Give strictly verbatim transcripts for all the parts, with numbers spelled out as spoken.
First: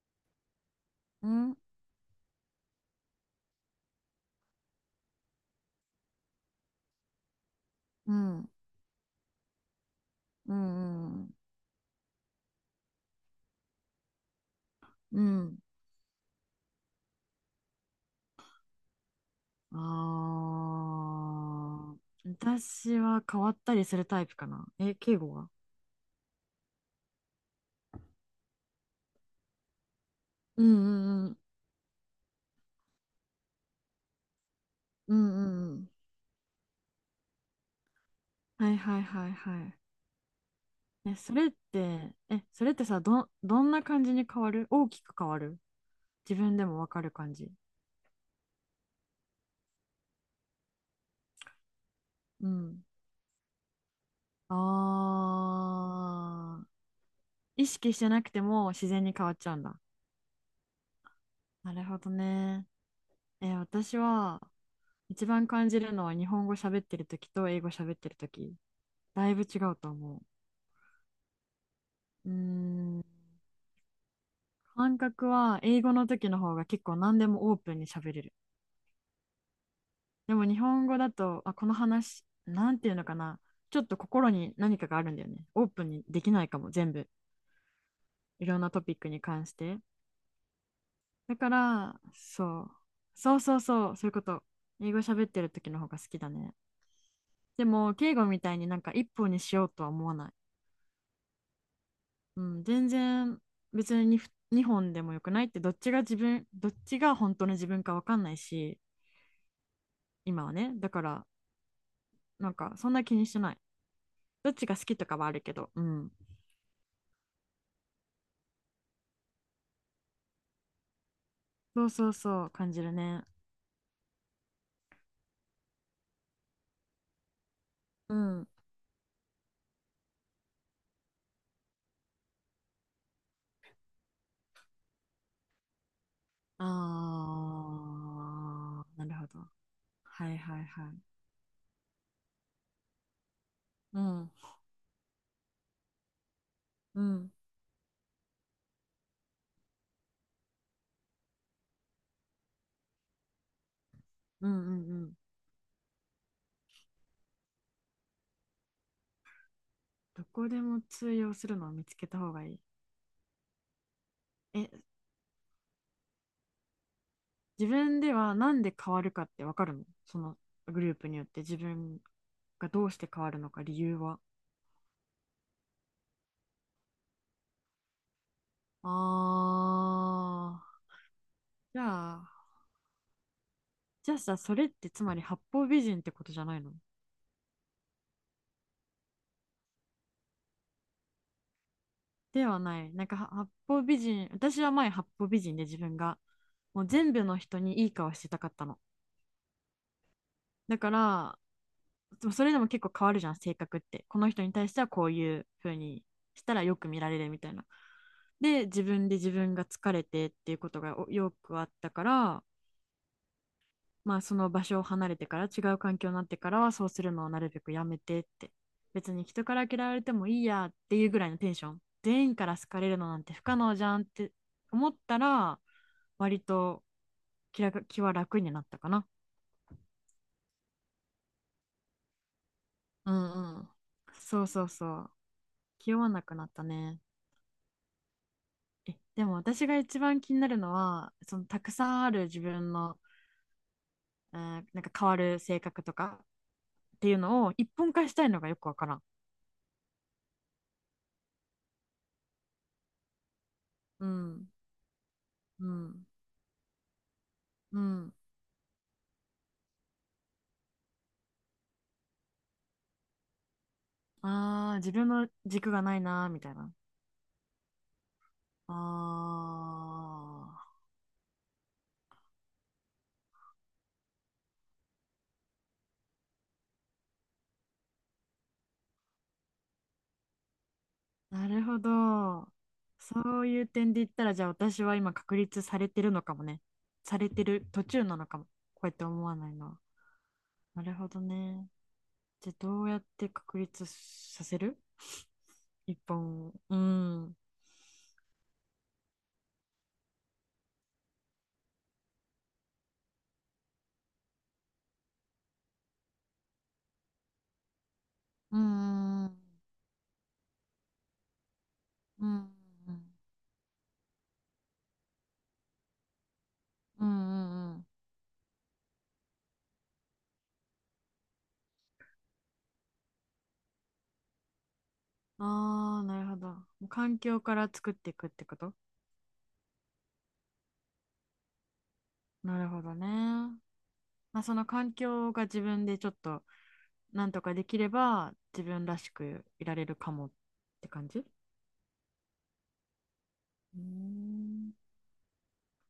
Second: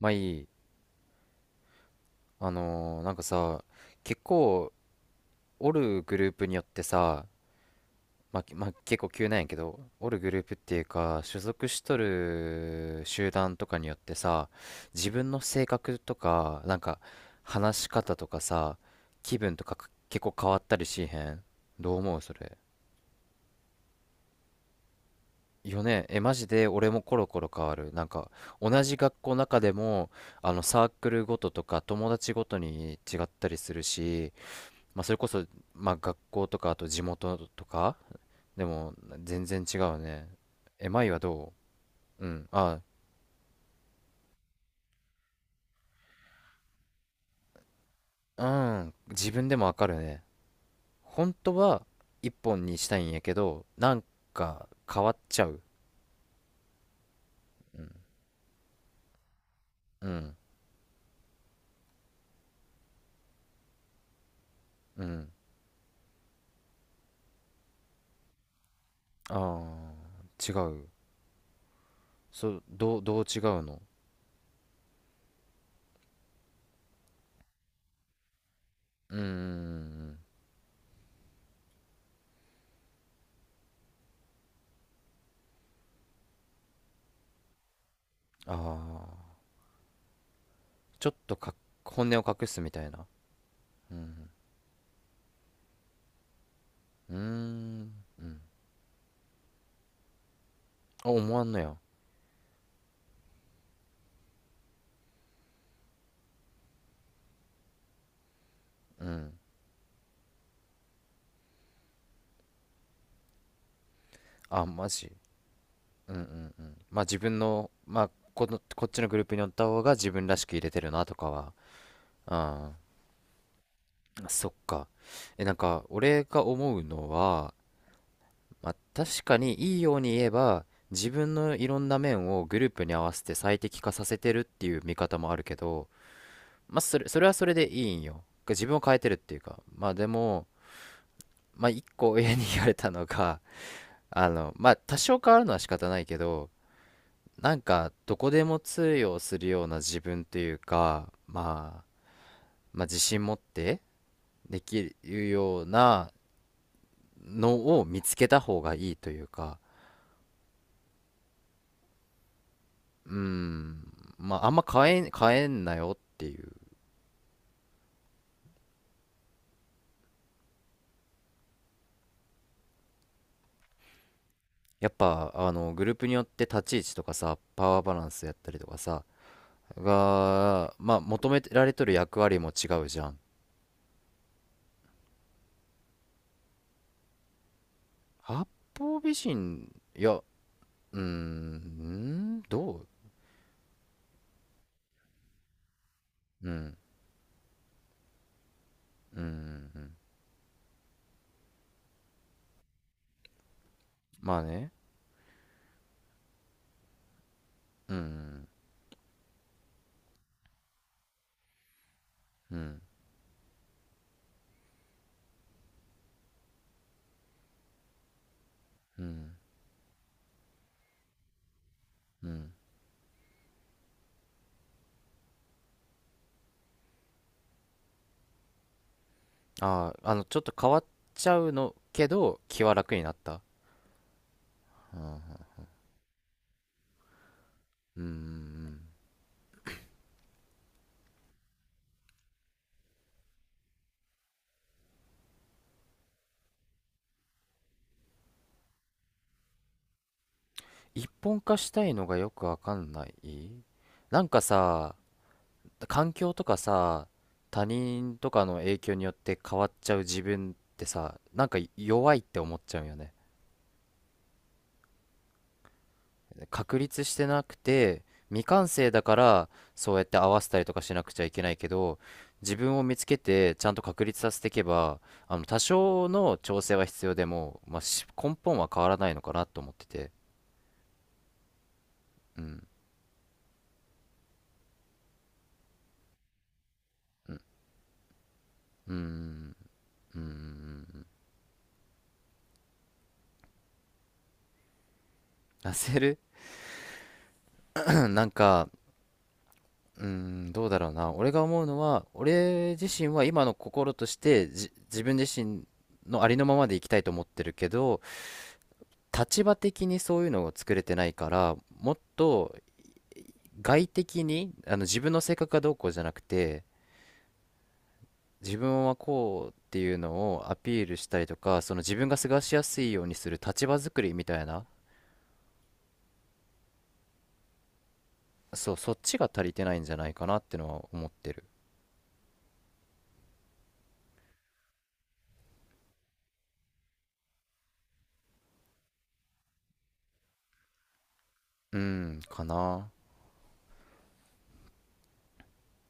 まあいい。ね、うん、あのーなんかさ、結構、おるグループによってさ、うまあ、ん、きまあ、結構急なんやけど、おるグループうっていうか、ん、所属しとる集団とかによってさ、自う分のん。性格とか、なんか、話し方とかさ、気分とかああか結構変わったりしへん。どう思うー、それ。私は変わったりするタイプかな。え、敬語は。よね。え、マジで俺もコロコロ変わる。なんか、同じ学校の中でも、あの、うサークん、ルうごん、ととか、友達ごとに違ったりするし、まあ、そうれこん、うん、そ、うん、うん。まあ、学校とかあと地元とかではいもはいはい全然は違うね。え、舞い。え、はそれっどて、ううえ、ん。それっあ、てさ、ど、どんな感じに変わる？大きく変わる？自分でもわかる感じ？うん。自分でもわかるね。本当は一う本にん。したいんやけど、なんか変わっちゃう。ああ、意識してなくても自然に変わっちゃうんだ。うん。なるほどね。え、私は、う一ん。番感じるのは日本語喋ってる時と英語喋ってる時だいぶ違あうとあ、思違う。う。うーそう、どう、ん。どう違うの感覚は英語の時の方が結構何でもオープンに喋れる。うーん。でも日本語だと、あ、この話、なんていうのかな。ちょっと心に何かがあるんだよね。オープンにできないかも、全部。いあろんなトピックにあ、関して。ちょっとだかか、ら、本音を隠すそみう。たいな。そうそうそうう、そういうこん。と。英語喋ってる時の方が好きだね。うーでん。も、敬う語ん。みたいになんか一本にしようとは思わない。あ、思わんのや。うん、全然。別ににほんでもよくない？ってどっちが自分、どっちが本当の自分か分かんないし、うん。今はね。だから、なんかそんな気にしてない。どっちあ、が好マきとジ。かはあるけど。うん。うんうんうんまあ自分の、まあ、この、こっちのグループにおった方が自分らしく入れてるなとかは、そうそうそう、あ感じるね。あそっか。え、なんか、俺が思うのは、うん。まあ、確かにいいように言えば、自分のいろんな面をグループに合わせて最適化させてるっていう見方もあるけど、まあ、それ、それはそれでいいんよ。自分をあ変えー、なてるるっほていど。うか。まあ、ではいも、はいはい。まあ、一個親に言われたのが、うあん、の、まあ、多少変わるのは仕方ないけど、うん、なんかどこでも通用するような自分というか、まあ、まあ自信持ってうん、うでん、うきん。るようなのを見つけた方がいいというか、どこでも通用するのを見つけた方がいい。うーん、まああんまえ、変え、変えんなよっていう。自分ではなんで変わるかってわかるの、そのグループによって自分がどうして変わるのか理由は。やっぱあのグループによって立ち位置とかさ、パワーバランスやったりとかさ、あが、まあ求めー、られじとるゃ役あ、割も違うじゃん。じゃあさ、それってつまり八方美人ってことじゃないの？八方美人、いや、うーん、ではどなうい。なんかは八方美人、私は前八方美人で自分がうん、もう全部の人にいい顔してたかったの。うん、うん。だから、でもそれでも結構変わるじゃん、性格って。このま人あに対ね。してはこういう風にしたらよく見られるみたいな。うん、で、自分で自分が疲れてっていうことがおよくあったから、うん、まあその場所を離れてから違う環境になってからはそうするのをなるべくやめてって。う別にん、人から嫌われてもいいやっていうぐらいのテンション。う全員かん。ら好かれるのなんて不可能じゃんって思ったら、割と気ら気は楽になったかな。ああ、あの、ちょっと変わっちゃうのけど、気は楽にうなった。んうん。そうそうそう。気負わなくなったね。うん、うん。え、でも私が一番気になるのは、そのたくさんある自分の、えーなんか変わる性格とかっていうのを一本化したいのがよくわからん。一本化したいのがよくわかんない。うなんかん、さ、うん、環境とかさ、他うん。人とかの影響によって変わっちゃう自分ってさ、なんか弱いって思っちゃうよね。ああ、自分の軸がないなーみたいな。確立してなくて未完成だからそうやって合わあせたりとかしなくちゃいけないけど自分を見つけてちゃんと確立させていけばあの多少の調整は必要でも、まあ、し根本は変わらないのかなと思っててあ、なるほうど。んそういう点で言ったら、じゃあ私は今確立されてるのかもね。されてる途中なのかも。こうやうーって思わないんのは。うーなるんほどね。じゃあどうやって確立させる？ 一焦る 本 を。うん。なんかうーんどうだろうな俺が思うのは俺自身は今の心としてじ自分自身のありのままでいきたいと思ってるけどうん、うん、立場的にそういうのを作れてないから、もっうん、と外的に、あの自分の性格がどうこうじゃなくて、うん、うん。自分はこうっていうのをアピールしたりとか、その自分が過ごしやすいようにする立場作りみたいな、ああー、なるほど。もう環境から作っていくってこそと？う、そっちが足りてないんじゃないかなってのは思ってる。なるほどね。まあ、その環境が自分でちょっとなんとかできれば自分らしくいられるかもって感じ。ううん、かな。ーん。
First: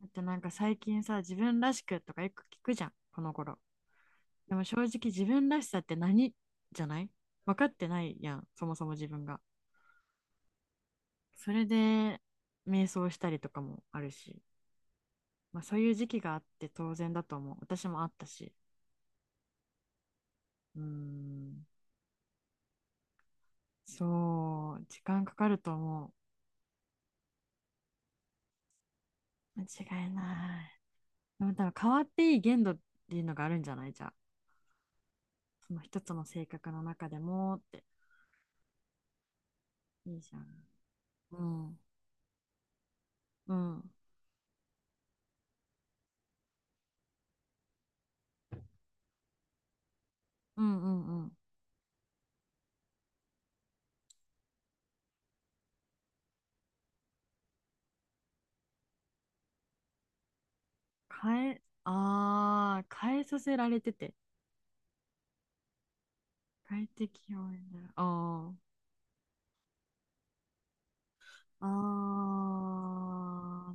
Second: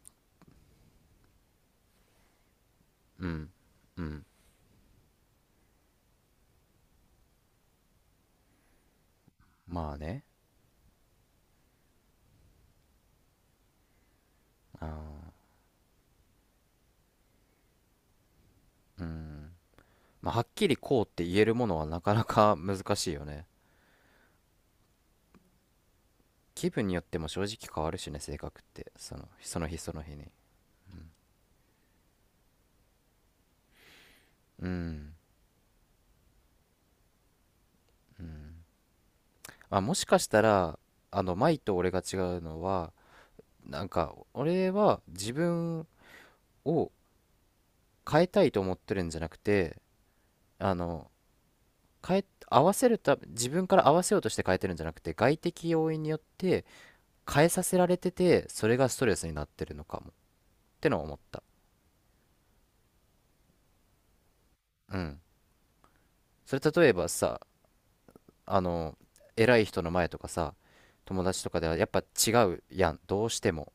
だってなんか最近さ、自分らしくとかよく聞くじゃん、こうのん、頃。うん。でも正直自分らしさって何？じゃない？分かってないやん、そもそも自分が。まあね。それで瞑想したりとかもあるし、あまあ、そういう時期があって当然だと思う。私もあったし。ー、うん。まあ、はっきりうーこうって言えるん、ものはなかなか難しいよね。そう、時間かかると思気分によっても正直変わるしね、性格って。その、そう。の日その間違い日に。ない。でも多分変わっていい限度っていうのがあるんじゃない、じゃあ。うん。その一つの性格の中でもって。まあ、もしいかいしじゃたん。ら、あの、う舞とん。俺が違うのは、うん。うなんん、か、俺は自分を変えたいと思ってるんじゃなくて、うあん、の、うん。変え、合わせるた、自分から合わせようとして変えてるんじゃなくて、外的要因によって変えさせられてて、それがストレスになってるのかも。ってのは思った。変え、ああ、変えさせられてて。うん。それ例快えば適さ、応援だ。あ、あの、偉い人の前とかさ、友達とかではやっぱ違あうやん。どうしても。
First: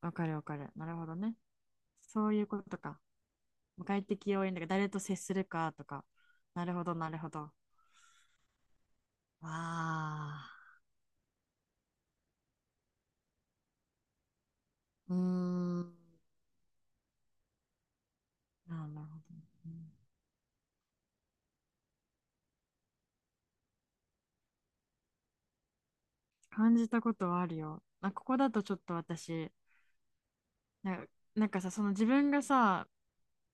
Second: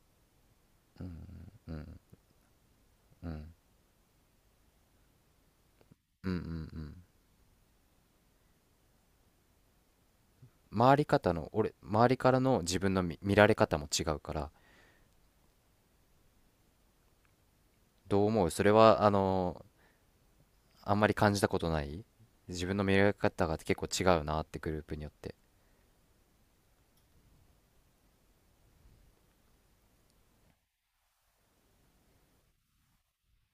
あ、わかるわかる。なるほどね。うん。そういうことか。うん。快適応援だから誰と接するかとか。うんうんうなるほん。ど、なるほど。ああ、回り方の俺周りからの自分の見、見られ方も違うからうーん。どう思うそれなるほどはね、あのうん、あんまり感じたことない自分の見られ方が結構違うなってグループによって感じたことはあるよ。あ、ここだとちょっと私、な、なんかさ、その自分がさ、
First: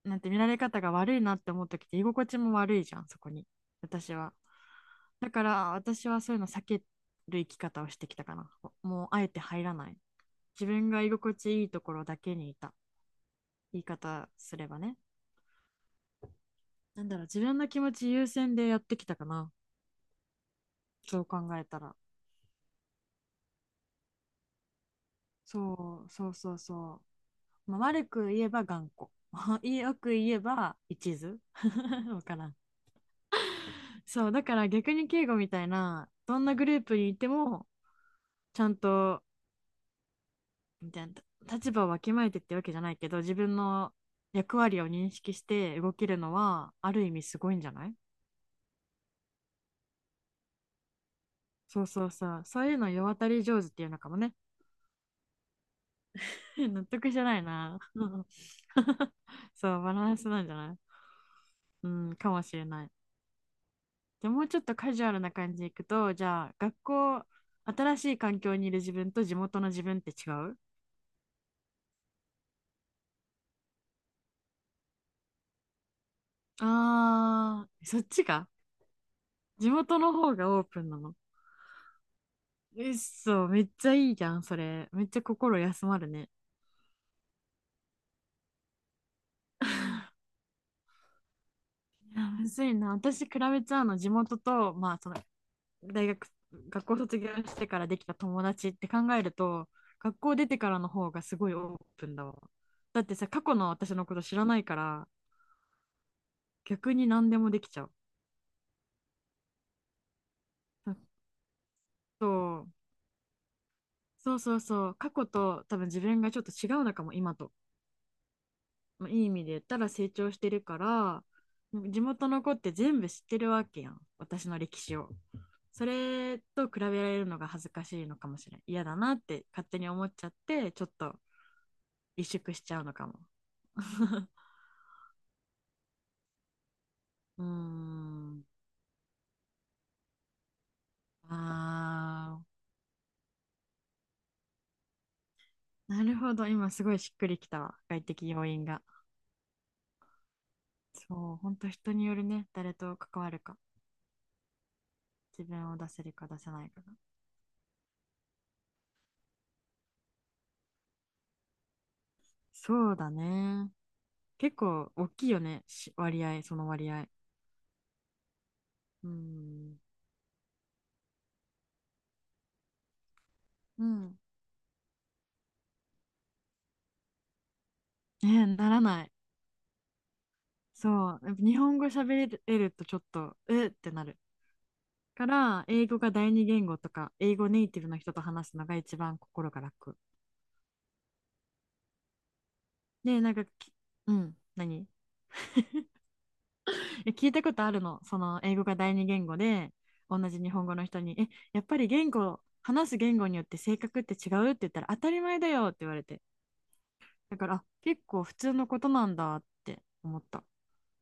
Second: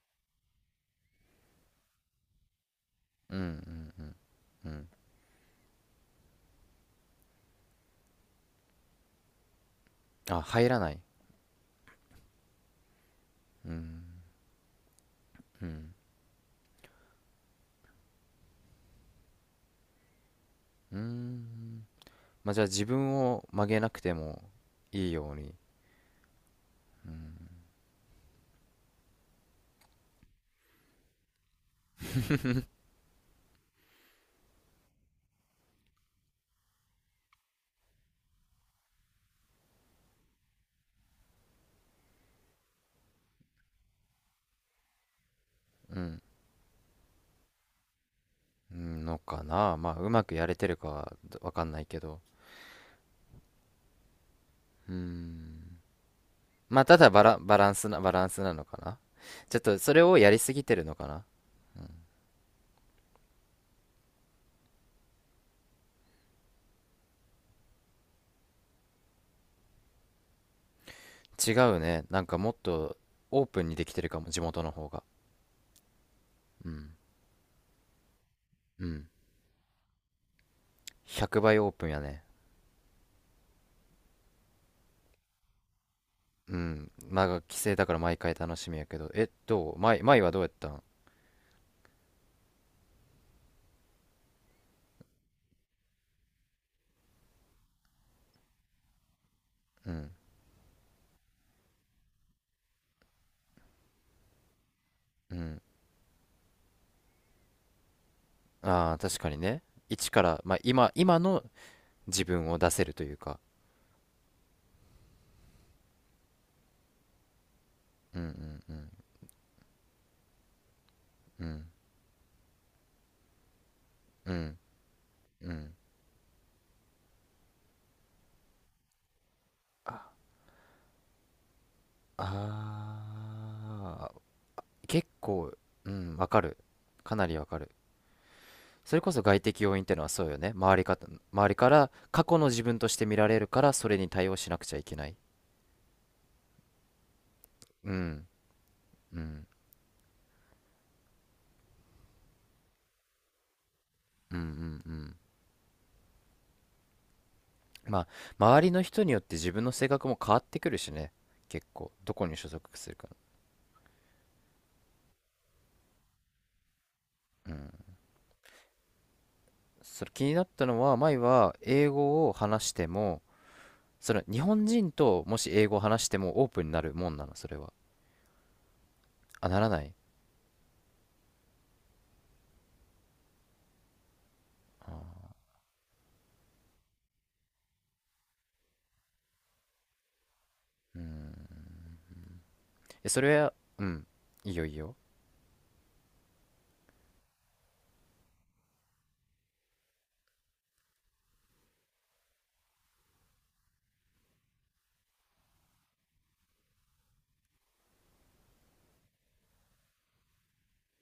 なんて見られ方が悪いなって思う時って居心地も悪いじゃん、そこうんうに。んう私んは、うんだから私はそういうの避ける生き方をしてきたかな。もうあえて入らない。あ自入ら分ないが居心地いいところだけにいた、う言いん方すればね。うんなんだろう、自分の気持ち優先でやってきたかな、うそう考えたんら。まあじゃあ自分を曲げなくてもいいようにそうそうそうそう、まあ、悪く言えば頑固、 よく言えば一途。 わからん。そう、だから逆に敬語みたいなどんなグループにいてもちゃんとみたいな、立場をわきまえてってわけじゃないけど、自分の役割を認識して動うけるんのはある意味すごいんじゃない。うんのかなまあうまくやれてるかはわかんなそいうけそうどそう、そういうの世渡り上手っていうのかもね。 うん まあ納た得だじバゃなラ、いバランな。 スなバランスなのかな ちょっそとう、そバれランをスやりなんじすゃぎなてい。るのかなうん、かもしれない。でもうちょっとカジュアルな感じでいくと、じゃあ学校、新しい環境にいる自分と地元の自分って違う？違うね。なんかもっとオープンにできてるかも、地元の方が。うん。あー、そっちか。うん。地元の方がオープンなの？ひゃくばいオープンやね。うっそ、めっちゃいいじゃん、それ。めっちゃ心休まるね。うん。まあ、帰省だから毎回楽しみやけど。え、どう前、前はどうやったんいや、むずいな。私、比べちゃうの、地元と、まあ、その、大学、学校卒業してからできた友達って考えると、うん。学校出てからの方がすごいオープンだわ。だってさ、過去の私のこと知らないから、うん。逆に何でもできちゃう。ああ、確かにね。一から、まあ、今、あ今の自分をと、出せるというか。そうそうそう、過去と多分自分がちょっと違うのかも、今と。うんうんまあ、いい意味で言ったら成長してるから、うん。うん。地元の子って全部知ってるわけやん、う私ん。の歴史を。うん。それと比べられるのが恥ずかしいのかもしれない、嫌だなって勝手に思っちゃってちょっと萎縮しちゃうのかも。 ああ、結構、うん、わかる。かなりうーわかる。ん、それこそ外的要因ってのはそうよね。周りか、周りから過去あの自分として見られるから、それに対応しなくちゃいけない。ー、なるほど、今すごいしっくりきたわ、う外ん、的要因が。うん、そう、本当人によるね、誰と関わるか、うん、うん、うん。自分を出せるか出せないかが。まあ、周りの人によって自分の性格も変わってくるしね。結構、どこに所属すそるうか。だね、結構大きいよね、し割合その割合。うん。うーん。それ気になったのは、前は英語を話しても、うそん。の日本人ともし英語を話してもオープンになるもんなの、それは。ね、ならない。あ、ならない。そう、やっぱ日本語喋れるとちょっとえーってなるから、英語が第二言語とか英語ネイティブの人と話すのが一番心が楽うん。えそで、なんれか、は、きうん。うん、いいよいい何？よ。え、聞いたことあるの、その英語が第二言語で同じ日本語の人に「え、やっぱり言語話す言語によって性格って違う？」って言ったら、「当たり前だよ」って言われて、だから、あ、結構普通のことなんだって思った。